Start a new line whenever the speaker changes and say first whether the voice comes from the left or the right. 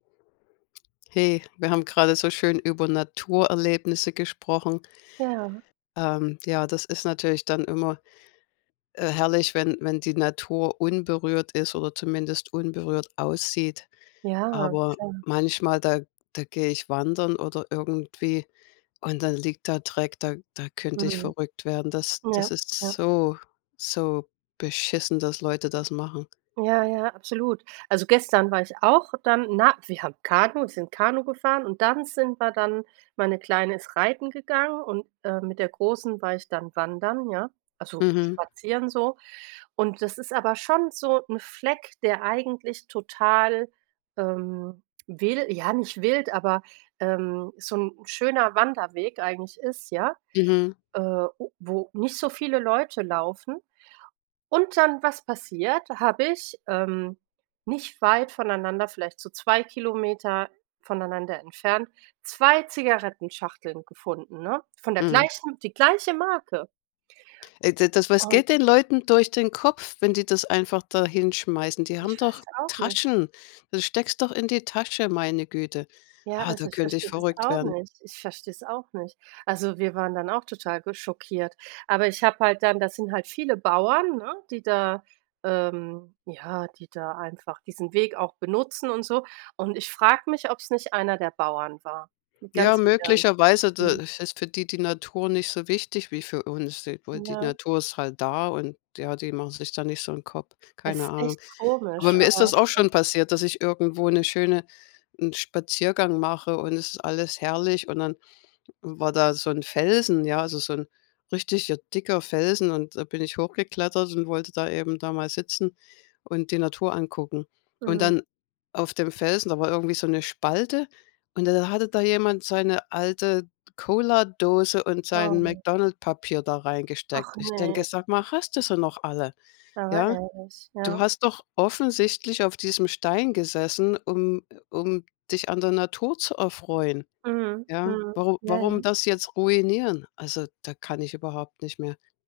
left: Hey, wir haben gerade so schön über Naturerlebnisse gesprochen.
right: Ja.
left: Ähm. Ja, das ist natürlich dann immer, äh, herrlich, wenn wenn die Natur unberührt ist oder zumindest unberührt aussieht.
right: Ja,
left: Aber,
right: voll.
left: manchmal, da da gehe ich wandern oder irgendwie und dann liegt da Dreck, da da könnte ich
right: Mhm.
left: verrückt werden. Das das
right: Ja,
left: ist
right: ja.
left: so, so beschissen, dass Leute das machen.
right: Ja, ja, absolut. Also, gestern war ich auch dann, äh, na wir haben Kanu sind Kanu gefahren und dann sind wir dann meine Kleine ist reiten gegangen und, äh, mit der Großen war ich dann wandern, ja, also,
left: Mhm.
right: spazieren so. Und das ist aber schon so 'n Fleck, der eigentlich total, ähm, wil ja nicht wild, aber, ähm, so 'n 'n schöner Wanderweg eigentlich ist, ja?
left: Mhm.
right: Äh, u wo nicht so viele Leute laufen und dann, was passiert: Habe ich, ähm, nicht weit voneinander, vielleicht so 2 km, äh, voneinander entfernt, 2 Zigarettenschachteln gefunden, ne? Von der
left: Mhm.
right: gleichen die gleiche Marke!
left: Ey, d das was
right: Und
left: geht den Leuten durch den Kopf, wenn die das einfach da hinschmeißen? Die haben
right: Ich
left: doch
right: weiß auch nicht.
left: Taschen! Dann steckst doch in die Tasche, meine Güte.
right: Ja,
left: Ah, da
right: also ich
left: könnte ich
right: verstehe das
left: verrückt
right: auch
left: werden.
right: nicht. Ich verstehe es auch nicht. Also, wir waren dann auch total ge schockiert, aber, ich habe halt dann das sind halt viele Bauern, ne? Die da ähm, ja, die da einfach diesen Weg auch benutzen und so. Und ich frage mich, ob es nicht einer der Bauern war.
left: Ja,
right: Ganz im Ernst.
left: möglicherweise, da,
right: Mhm.
left: f ist für die die Natur nicht so wichtig wie für uns. Die weil die
right: Ja.
left: Natur ist halt da und, ja die machen sich da nicht so 'n Kopf, keine
right: Es
left: Ahnung.
right: echt
left: Aber
right: komisch,
left: mir ist
right: aber
left: das auch
right: [unintelligible]
left: schon passiert, dass ich irgendwo 'ne schöne 'n Spaziergang mache und es ist alles herrlich und dann, hm, war da so 'n Felsen, ja, also, so 'n richtiger dicker Felsen. Und, äh, da bin ich hochgeklettert und wollte da eben da mal sitzen und die Natur angucken. Und
right: Mhm.
left: dann auf dem Felsen, da war irgendwie so 'ne Spalte und dann hatte da jemand seine alte Cola-Dose und
right: Oh,
left: sein
right: ne.
left: McDonalds Papier da reingesteckt.
right: Ach,
left: Ich denke:
right: ne.
left: „Sage mal, hast du sie noch alle,
right: Aber
left: ja?
right: ehrlich.
left: Du
right: Ja.
left: hast doch offensichtlich auf diesem Stein gesessen, um, äh um dich an der Natur zu erfreuen,
right: Mhm.
left: ja?
right: Mhm.
left: Waru
right: Ja,
left: warum
right: ja.
left: das jetzt ruinieren?" Also, da kann ich überhaupt nicht mehr.